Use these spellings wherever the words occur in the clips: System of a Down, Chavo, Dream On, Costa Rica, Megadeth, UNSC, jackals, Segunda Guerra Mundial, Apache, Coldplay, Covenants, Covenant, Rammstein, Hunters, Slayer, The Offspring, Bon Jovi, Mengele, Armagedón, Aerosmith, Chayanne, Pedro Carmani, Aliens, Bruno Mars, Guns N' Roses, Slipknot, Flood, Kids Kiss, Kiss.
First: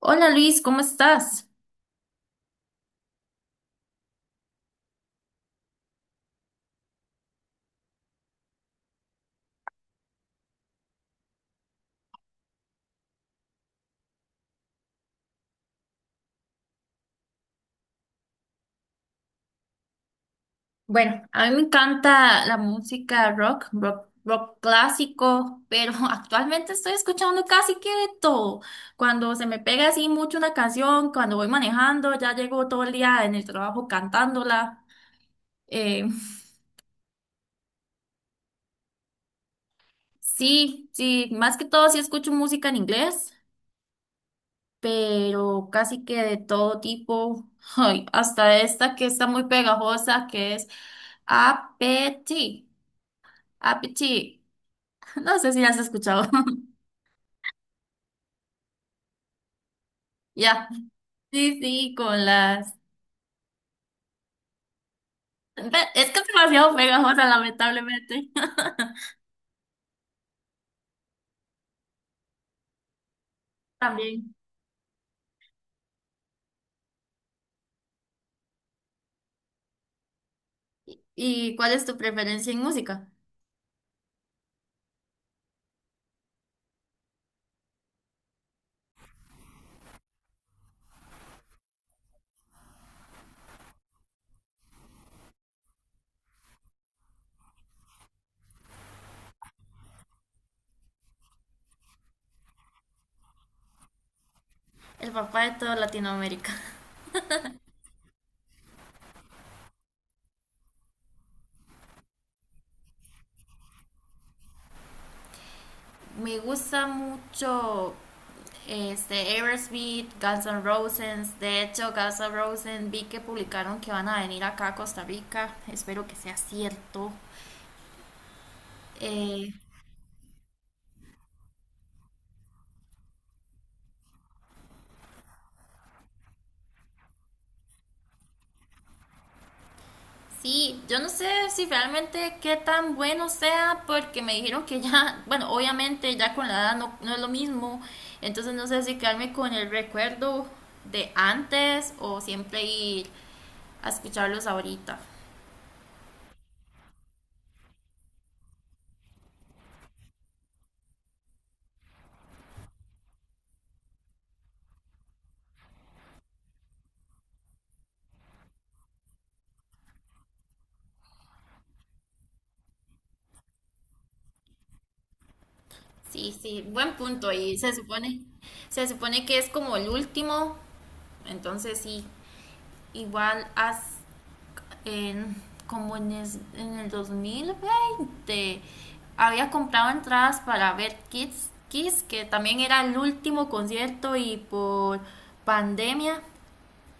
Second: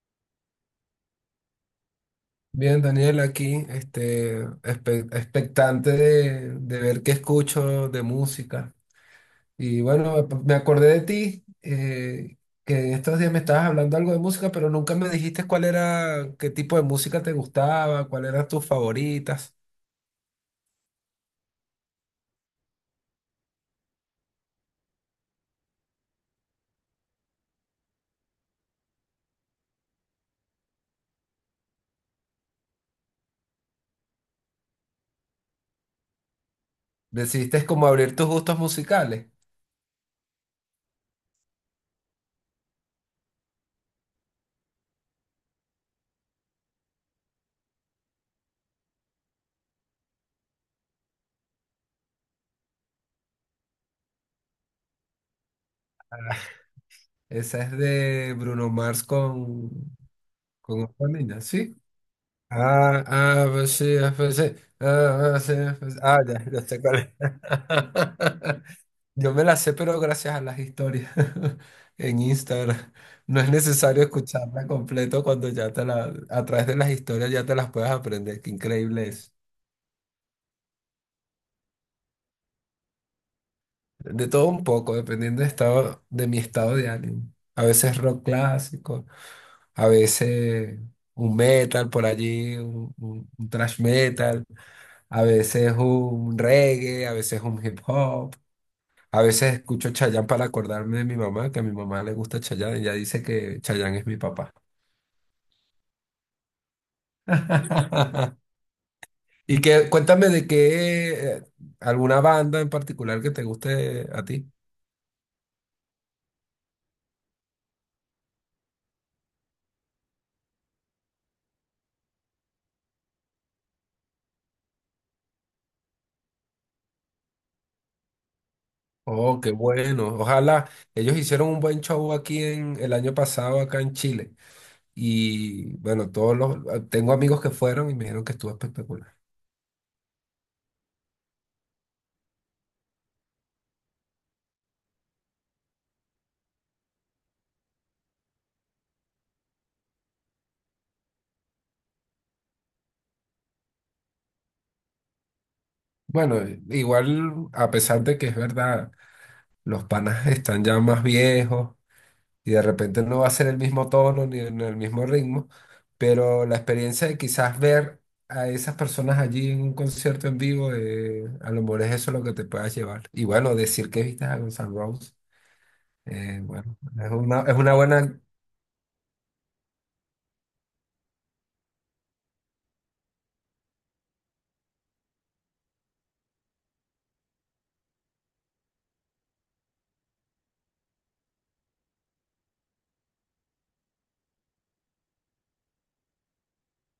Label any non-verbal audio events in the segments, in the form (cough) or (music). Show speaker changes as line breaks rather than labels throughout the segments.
Hola Luis, ¿cómo estás?
Bien, Daniel, aquí, expectante de ver qué escucho de música. Y bueno, me acordé de ti, que en estos días me estabas hablando algo de música, pero nunca me dijiste cuál era, qué tipo de música te gustaba, cuáles eran tus favoritas.
Bueno, a mí me encanta la música rock, rock clásico, pero (laughs) actualmente estoy escuchando casi que de todo. Cuando se me pega así mucho una canción, cuando voy manejando, ya llego todo el día en el trabajo cantándola. Eh, (laughs)
Decidiste como abrir tus gustos musicales.
sí, sí, más que todo sí escucho música en inglés, pero casi que de todo tipo. (laughs) Ay, hasta esta que está muy pegajosa, que es Appetit. Appetit. (laughs) No sé si las has escuchado.
Ah,
(laughs)
(laughs) esa es de Bruno Mars con,
Ya.
con otra niña,
Sí,
¿sí?
sí, con las.
Ah, ah, pues sí, ah, pues sí. Ah, ah, sí,
Es
ah,
que es
ya, ya
demasiado
sé cuál
pegajosa,
es.
lamentablemente.
(laughs)
(laughs)
Yo me la sé, pero gracias a las historias (laughs) en Instagram. No es necesario
También.
escucharla completo cuando ya te la, a través de las historias ya te las puedes aprender. Qué increíble es.
¿Y cuál es tu preferencia en música?
De todo un poco, dependiendo de estado, de mi estado de ánimo. A veces rock clásico, a veces un metal por allí, un thrash metal, a veces un reggae, a veces un hip hop. A veces escucho Chayanne para acordarme de mi mamá, que a mi mamá le gusta Chayanne, y ella dice que Chayanne es mi papá.
El papá de toda Latinoamérica.
(laughs) Y que cuéntame de qué alguna banda en particular que te guste a ti.
(laughs) Me gusta mucho este Aerosmith, Guns N' Roses. De hecho, Guns N' Roses vi que publicaron que van a venir acá a Costa Rica. Espero que sea cierto.
Oh,
Eh,
qué bueno. Ojalá ellos hicieron un buen show aquí en el año pasado acá en Chile. Y bueno, todos los tengo amigos que fueron y me dijeron que estuvo espectacular.
Sí, yo no sé si realmente qué tan bueno sea, porque me dijeron que ya, bueno, obviamente ya con la edad no, no es lo mismo, entonces no sé si quedarme con el recuerdo de antes o siempre ir a escucharlos ahorita.
Bueno, igual a pesar de que es verdad, los panas están ya más viejos y de repente no va a ser el mismo tono ni en el mismo ritmo, pero la experiencia de quizás ver a esas personas allí en un concierto en vivo, a lo mejor es eso lo que te puedas llevar. Y bueno, decir que viste a Guns N' Roses,
Sí, sí,
bueno,
buen punto,
es
y
una buena,
se supone que es como el último, entonces sí, igual haz en, como en, en el 2020, había comprado entradas para ver Kids Kiss, que también era el último concierto y por pandemia.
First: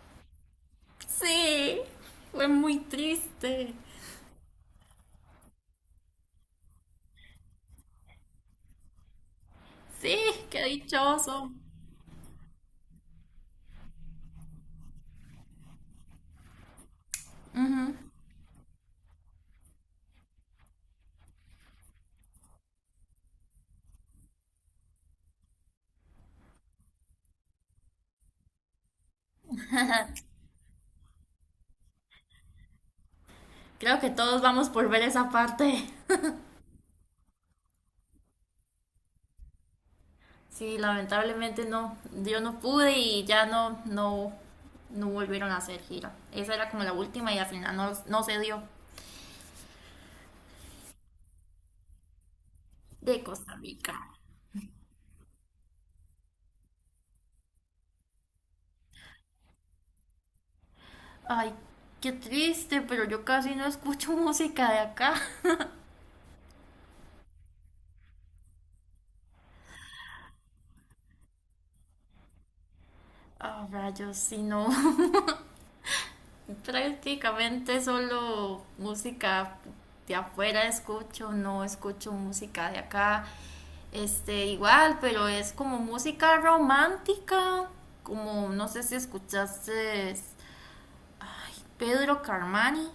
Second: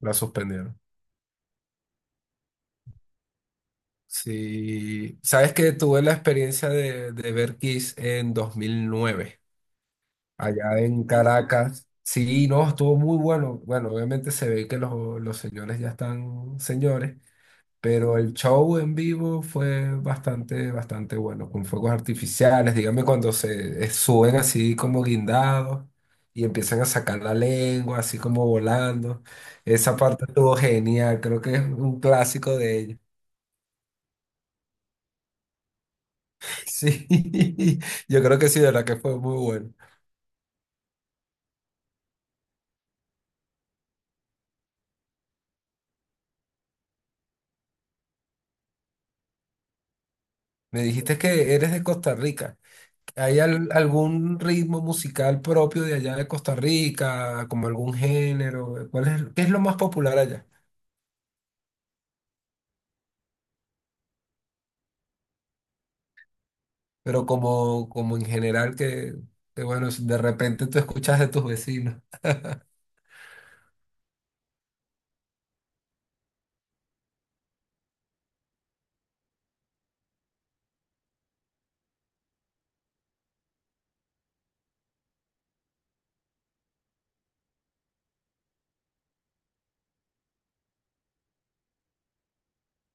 la suspendieron.
Sí, fue muy triste.
Sí, sabes que tuve la experiencia de ver Kiss en 2009,
Sí, qué
allá en
dichoso.
Caracas. Sí, no, estuvo muy bueno. Bueno, obviamente se ve que los señores ya están señores, pero el show en vivo fue bastante, bastante bueno, con fuegos artificiales, dígame cuando se suben así como guindados y empiezan a sacar la lengua, así como volando. Esa parte estuvo genial, creo que es un clásico de ellos.
Creo que todos vamos por ver esa parte.
(laughs) Sí, yo creo que sí, de verdad que fue muy bueno.
Sí, lamentablemente no, yo no pude y ya no, no, no volvieron a hacer gira. Esa era como la última y al final no, no se dio
Me dijiste que eres de Costa Rica.
de
¿Hay
Costa Rica.
algún ritmo musical propio de allá de Costa Rica, como algún género? ¿Cuál es, qué es lo más popular allá?
Ay, qué triste, pero yo casi no escucho (laughs) música de acá.
Pero como en general que, bueno, si de repente tú escuchas de tus vecinos,
Ah, rayos, si no. (laughs) Prácticamente solo música de afuera escucho, no escucho música de acá. Este, igual, pero es como música romántica, como no sé si escuchaste Pedro Carmani.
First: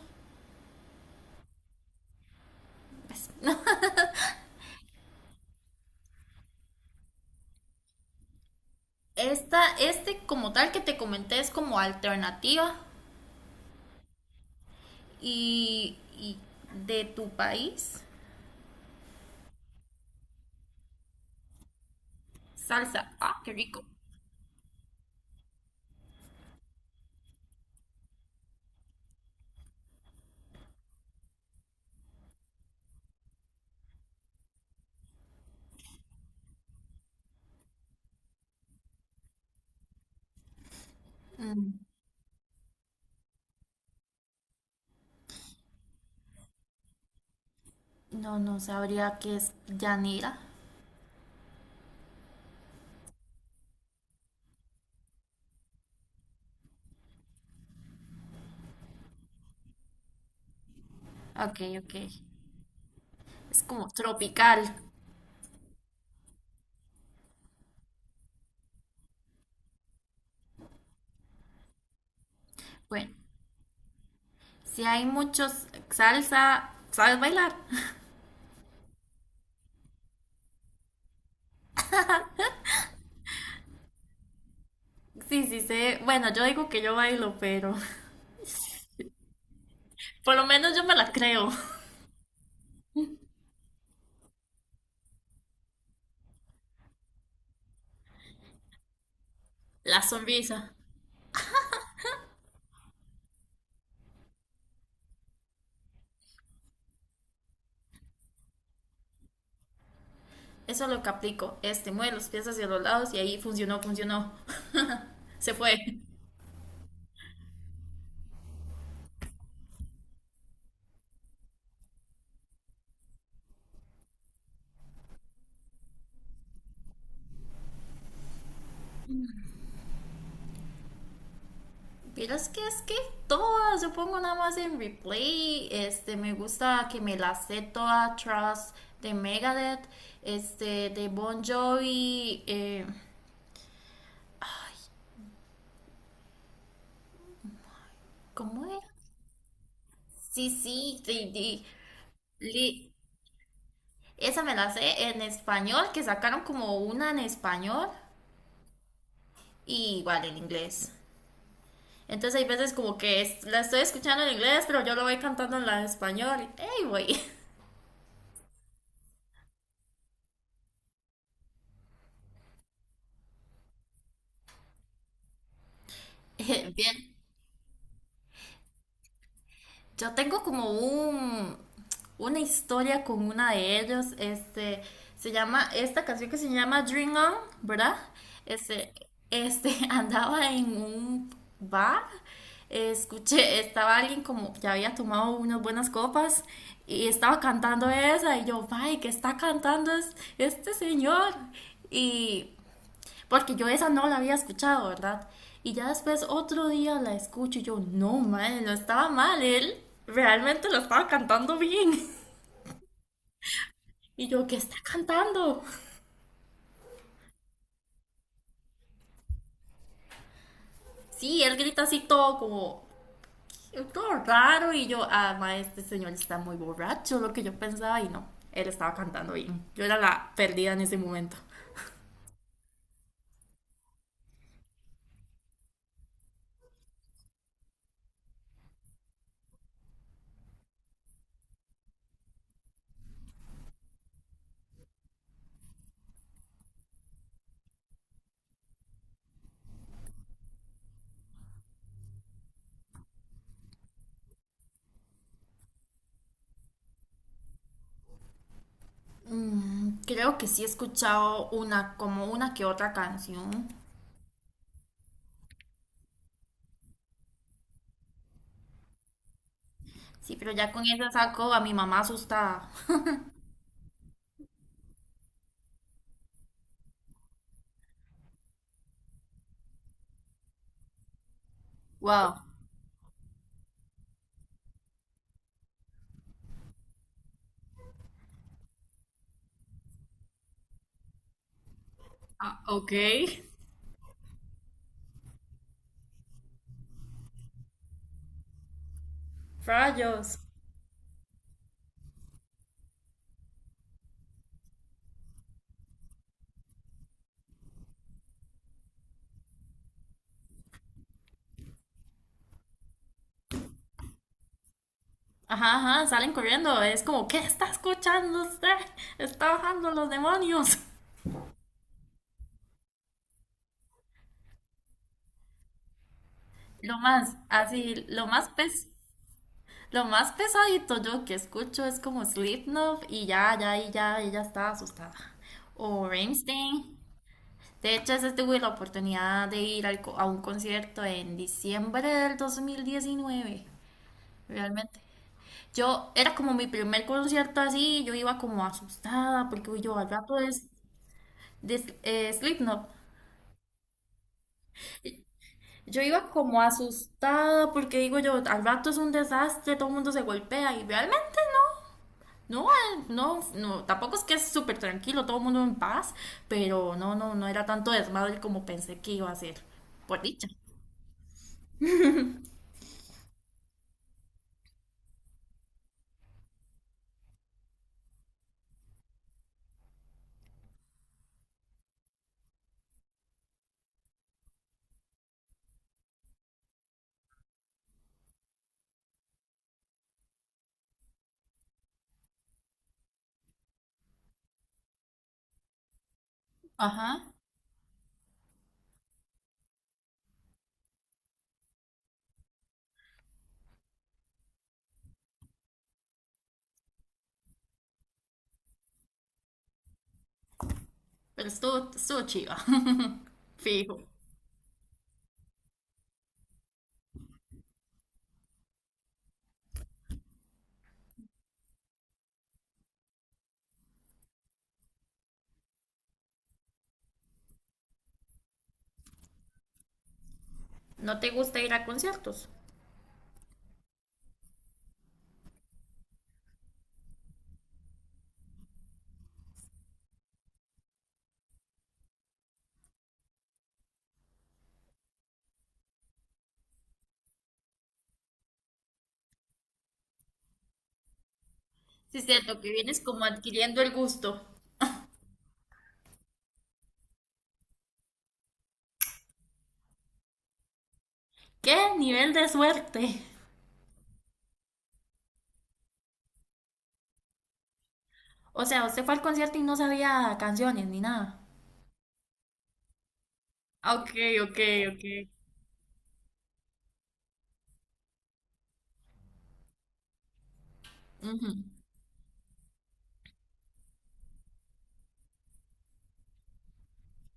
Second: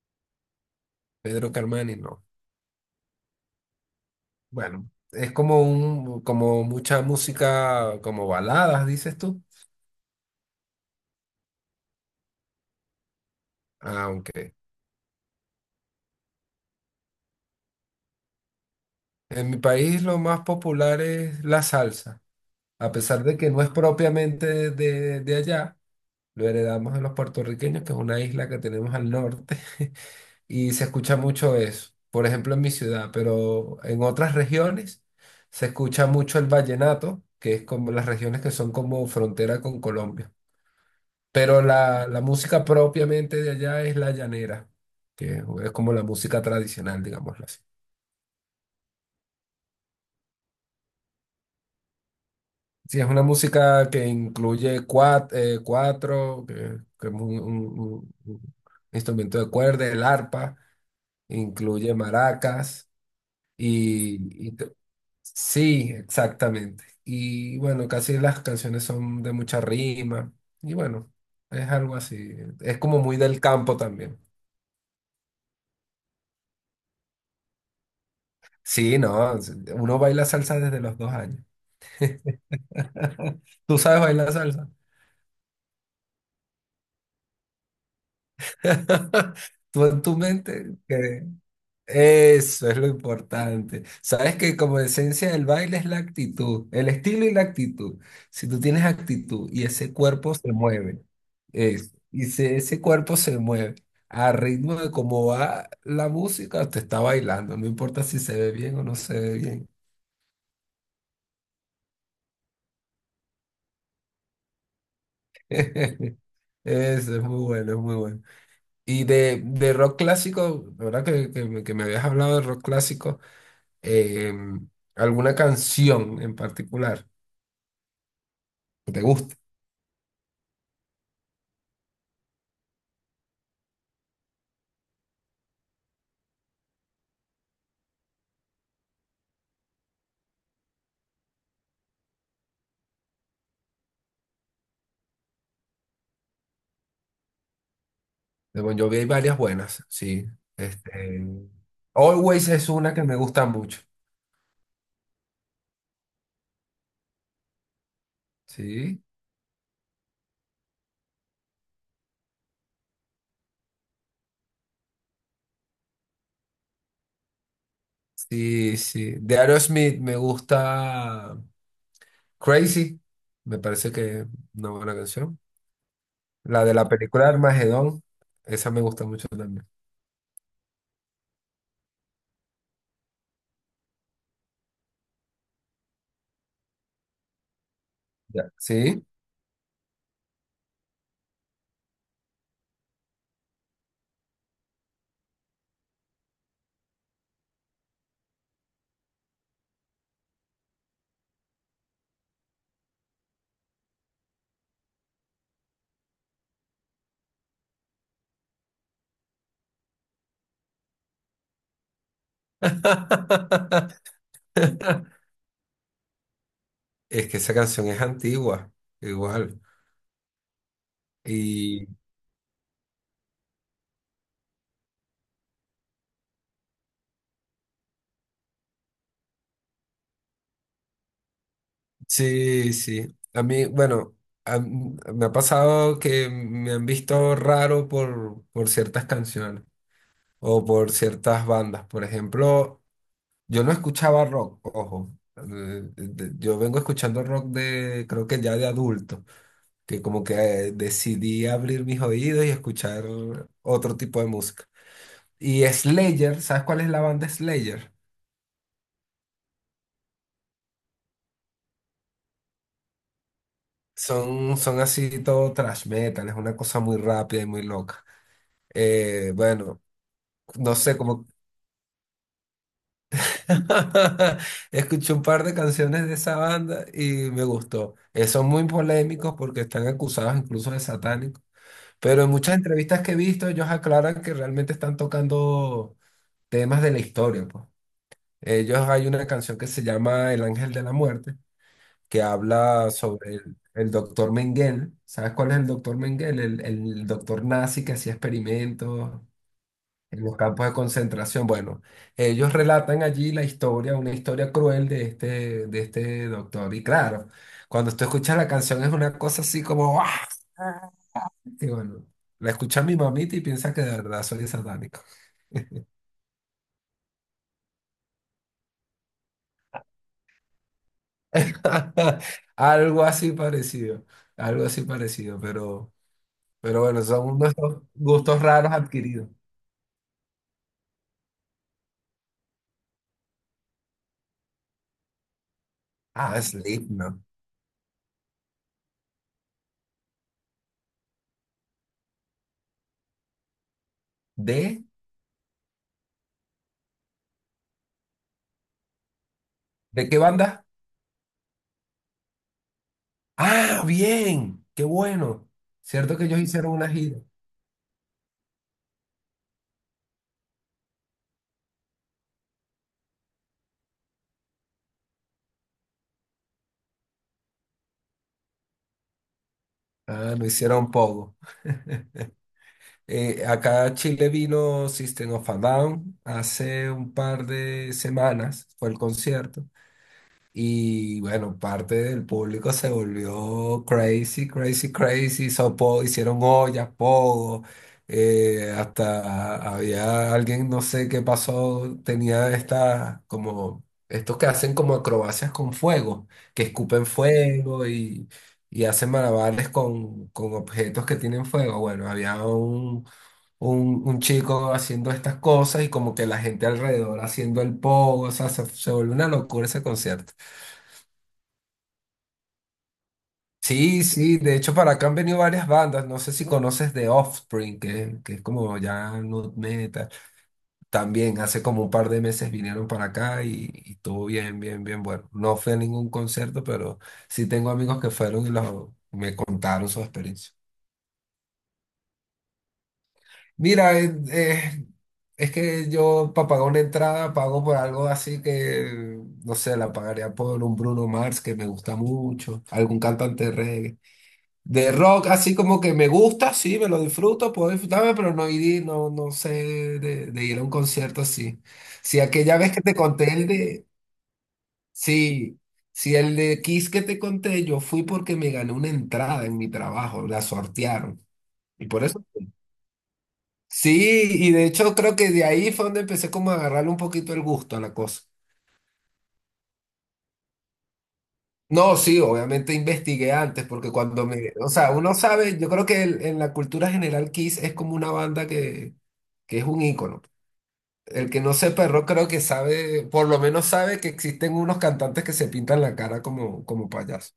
Pedro Carmani, no.
Pues, (laughs) no.
Bueno, es como un, como mucha música, como baladas, dices tú.
Esta, este como tal que te comenté es como alternativa
Aunque
y de tu país.
en mi país lo más popular es la salsa, a
Salsa.
pesar de
Ah,
que
qué
no es
rico.
propiamente de allá, lo heredamos de los puertorriqueños, que es una isla que tenemos al norte. (laughs) Y se escucha mucho eso, por ejemplo en mi ciudad, pero en otras regiones se escucha mucho el vallenato, que es como las regiones que son como frontera con Colombia. Pero
Mm,
la música propiamente de allá es la llanera, que es como la música tradicional, digámoslo así.
no, no sabría qué es llanera.
Sí, es una música que incluye cuatro, cuatro que, que es un instrumento de cuerda, el arpa,
Ok, ok.
incluye maracas
Es como
y.
tropical.
Sí, exactamente. Y bueno, casi las canciones son de mucha rima. Y bueno, es algo así. Es como
Bueno,
muy del campo también.
si hay muchos salsa, ¿sabes bailar?
Sí, no, uno baila salsa desde los 2 años. (laughs) ¿Tú sabes bailar salsa?
Sí, sí sé. Bueno, yo digo que yo bailo, pero (laughs)
(laughs) Tú en tu
por lo
mente.
menos yo me la creo.
Eso es lo importante. Sabes que como esencia del baile es la actitud, el estilo y la actitud. Si tú tienes actitud y ese
La
cuerpo se
sonrisa.
mueve, eso, y si ese cuerpo se mueve a ritmo de cómo va la música, te está bailando, no importa si se ve bien o no se ve bien.
Eso es lo que aplico. Este, mueve los pies hacia los lados y ahí funcionó, funcionó. (laughs) Se fue.
(laughs) Eso es muy bueno, es muy bueno. Y de rock clásico, la verdad que me habías hablado de rock clásico, em, ¿alguna canción en particular que te guste?
Pero es que todas, yo pongo nada más en replay, este, me gusta que me la sé toda, Trust de Megadeth, este, de Bon Jovi,
De
¿cómo
Bon
es?
Jovi hay varias buenas, sí.
Sí, sí,
Este, Always es
li-
una que me gusta mucho.
esa me la sé en español, que sacaron como una en español
Sí,
y igual en inglés. Entonces hay veces como que la estoy escuchando en inglés, pero yo lo voy cantando en la español. ¡Ey, güey!
sí, sí. De Aerosmith me gusta Crazy, me parece que es una buena canción. La de
(laughs)
la
Bien.
película Armagedón, esa me gusta mucho también.
Yo tengo como un, una historia con una de ellos. Este, se llama, esta canción que se llama Dream On, ¿verdad?
Ya.
Este,
Sí.
(laughs) andaba en un bar, escuché, estaba alguien como que había tomado unas buenas copas y estaba cantando esa y yo, ay, ¿qué está cantando este señor? Y porque yo esa no la había escuchado, ¿verdad? Y ya después otro día la escucho y yo, no, madre, no estaba mal, él realmente lo estaba cantando bien. (laughs)
(laughs)
Y yo, ¿qué está cantando?
Es que esa canción es antigua, igual.
Sí, él grita
Y
así todo como, todo raro. Y yo, ah, ma, este señor está muy borracho, lo que yo pensaba. Y no, él estaba cantando bien. Yo era la perdida en ese momento.
sí, sí. A mí, bueno, me ha pasado que me han visto raro por ciertas canciones o por ciertas bandas. Por ejemplo, yo no escuchaba rock, ojo. Yo vengo escuchando rock de, creo que ya de adulto, que como que decidí abrir mis oídos y escuchar otro tipo de música. Y Slayer, ¿sabes cuál es la banda Slayer?
Mm, creo que sí he escuchado una, como una que otra canción.
Son así todo thrash metal, es una cosa muy rápida y muy loca. Bueno.
Sí, pero ya
No
con
sé,
esa
como
saco a mi mamá asustada.
(laughs) escuché un par de canciones de esa banda y me gustó. Son muy polémicos porque están acusados incluso de satánicos, pero en
Wow.
muchas entrevistas que he visto ellos aclaran que realmente están tocando temas de la historia, pues. Ellos hay una canción que se llama El Ángel de la Muerte, que
Ah,
habla
ok.
sobre el doctor Mengele. ¿Sabes cuál es el doctor Mengele? El doctor nazi que hacía experimentos en los
Rayos.
campos de concentración. Bueno, ellos relatan allí la historia, una historia cruel de este, doctor. Y claro, cuando tú escuchas la canción es una cosa así como, ¡ah! Y bueno, la escucha mi mamita y piensa que de verdad soy satánico.
Ajá, ajá, salen corriendo. Es como, ¿qué está escuchando usted? Está bajando los demonios. (laughs)
(laughs) Algo así parecido, algo así parecido, pero
Lo
bueno,
más,
son nuestros
así,
gustos raros adquiridos.
lo más pesadito yo que escucho es como Slipknot y ya, ya, y ya, ella está asustada. O
Ah,
Rammstein.
Slipknot.
De hecho, ese tuve la oportunidad de ir a un concierto en diciembre del 2019,
¿De?
realmente. Yo, era como mi primer concierto así, yo iba como asustada porque uy, yo al
¿De qué
rato
banda?
es, de Slipknot.
Ah, bien, qué bueno.
Yo
Cierto que
iba
ellos
como
hicieron una gira.
asustada porque digo yo, al rato es un desastre, todo el mundo se golpea y realmente no, no, no, tampoco es que es súper tranquilo, todo el mundo en paz, pero no, no, no era tanto desmadre como pensé que iba a ser, por
Ah, no
dicha.
hicieron poco. Acá a Chile vino System of a Down hace un par de semanas, fue el concierto. Y bueno, parte del público se volvió crazy, crazy, crazy. Hizo po hicieron ollas, pogo. Hasta había alguien, no sé qué pasó, tenía estas como estos que hacen como acrobacias con fuego, que escupen
Ajá.
fuego y hacen malabares con objetos que tienen fuego. Bueno, había un chico haciendo estas cosas y como que la gente alrededor haciendo el pogo, o sea, se volvió una locura ese concierto.
Pero estuvo, estuvo chiva, (laughs) fijo.
Sí, sí, de hecho para acá han venido varias bandas, no sé si conoces The Offspring, que es como ya nu metal, también hace como un par de meses vinieron para acá y estuvo bien, bien, bien bueno. No fui a ningún concierto, pero sí tengo amigos que fueron y me contaron su experiencia.
¿No te gusta ir a conciertos?
Mira, es que yo para pagar una entrada pago por algo así que, no sé, la pagaría por un Bruno Mars que me gusta mucho, algún cantante de reggae. De rock, así como que me gusta, sí, me lo disfruto, puedo disfrutarme, pero no ir, no, no sé de ir a un concierto así. Si
Sí,
aquella
cierto, que
vez que te
vienes como
conté el
adquiriendo
de,
el gusto.
sí, si el de Kiss que te conté, yo fui porque me gané una entrada en mi trabajo, la sortearon.
¡Qué
Y por eso
nivel de
fui.
suerte!
Sí, y de hecho creo que de ahí fue donde empecé como a agarrarle un poquito el gusto a la cosa.
O sea, usted fue al concierto y no sabía canciones ni nada.
No, sí, obviamente investigué antes, porque
Ok,
cuando me,
ok,
o sea,
ok.
uno sabe, yo creo que en la cultura general Kiss es como una banda que es un ícono. El que
Ujú.
no sepa rock creo que sabe, por lo menos sabe que existen unos cantantes que se pintan la cara como payaso.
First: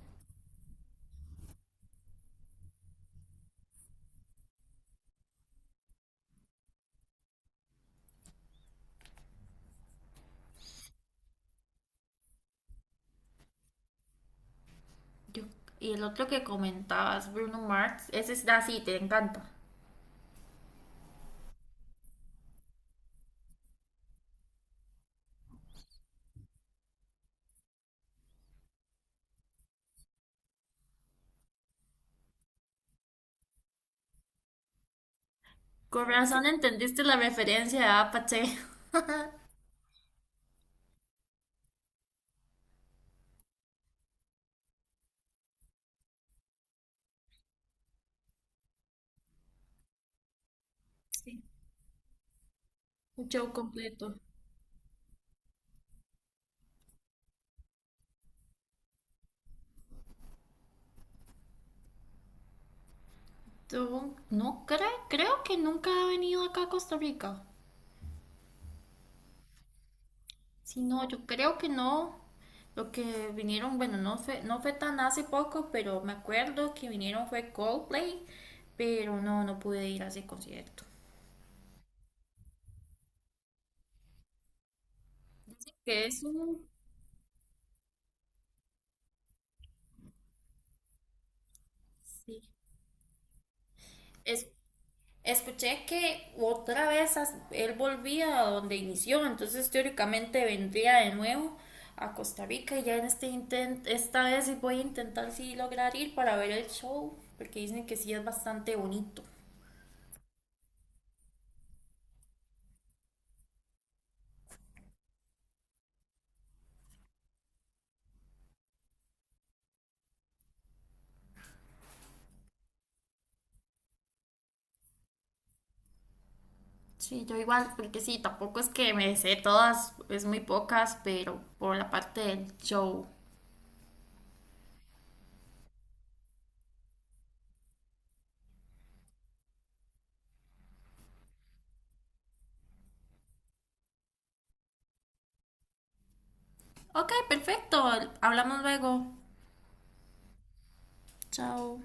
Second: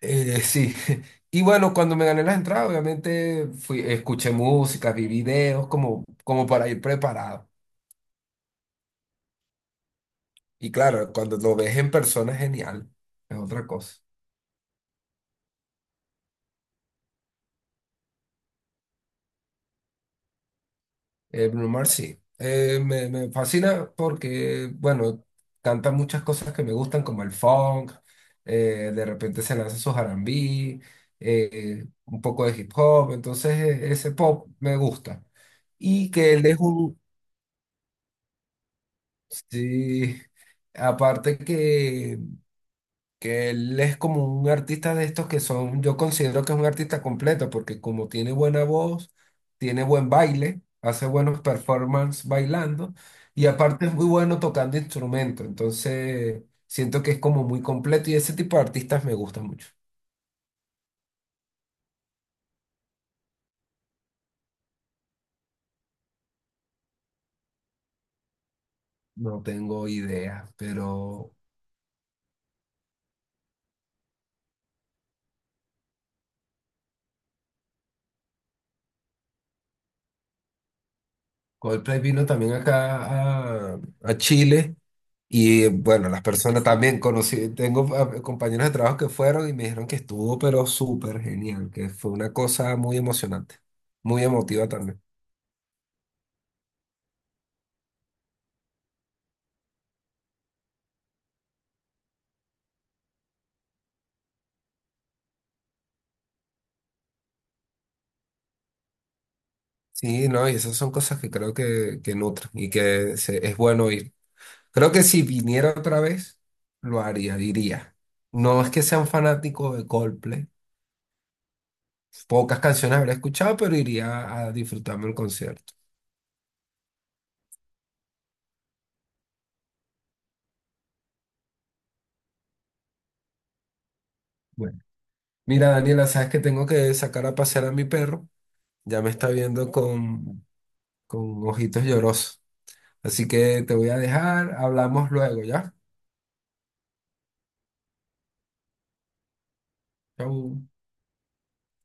Sí, (laughs) y bueno, cuando me gané las entradas, obviamente fui, escuché música, vi videos, como para ir preparado. Y claro, cuando lo ves en persona es genial, es otra cosa.
Yo- y el otro que comentabas, Bruno Mars, ese es así, te encanta.
Bruno Mars, sí. Me fascina porque, bueno, canta muchas cosas que me gustan, como el funk, de repente se lanza su R&B, un poco de hip hop, entonces ese pop me gusta.
Con
Y que
razón
él es un...
entendiste la referencia de Apache.
Sí, aparte que él es como un artista de estos que son, yo considero que es un artista completo, porque como tiene buena voz, tiene buen baile, hace buenos
Sí,
performances bailando,
un show
y aparte es
completo.
muy bueno tocando instrumento, entonces siento que es como muy completo y ese tipo de artistas me gusta mucho.
No creo, creo que nunca ha venido acá a Costa Rica.
No tengo idea,
Si no, yo
pero
creo que no. Lo que vinieron, bueno, no fue, no fue tan hace poco, pero me acuerdo que vinieron fue Coldplay, pero no, no pude ir a ese concierto.
Coldplay vino también acá a Chile. Y
Que
bueno, las
es
personas
un,
también conocí, tengo compañeros de trabajo que fueron y me dijeron que estuvo, pero súper genial, que fue una
sí,
cosa muy emocionante, muy
es
emotiva también.
escuché que otra vez él volvía a donde inició, entonces teóricamente vendría de nuevo a Costa Rica y ya en este intento, esta vez sí voy a intentar sí lograr ir para ver el show, porque dicen que sí es bastante bonito.
Sí, no, y esas son cosas que creo que nutren y que es bueno ir. Creo que si viniera otra vez, lo haría, diría. No es que sea un fanático de Coldplay, pocas canciones habré escuchado, pero iría a disfrutarme el concierto.
Sí, yo igual, porque sí, tampoco es que me sé todas, es muy pocas, pero por la parte del show.
Bueno, mira, Daniela, sabes que tengo que sacar a pasear a mi perro. Ya me está viendo con ojitos llorosos. Así que te voy a dejar, hablamos luego, ¿ya?
Ok, perfecto, hablamos luego.
Chau.
Chao.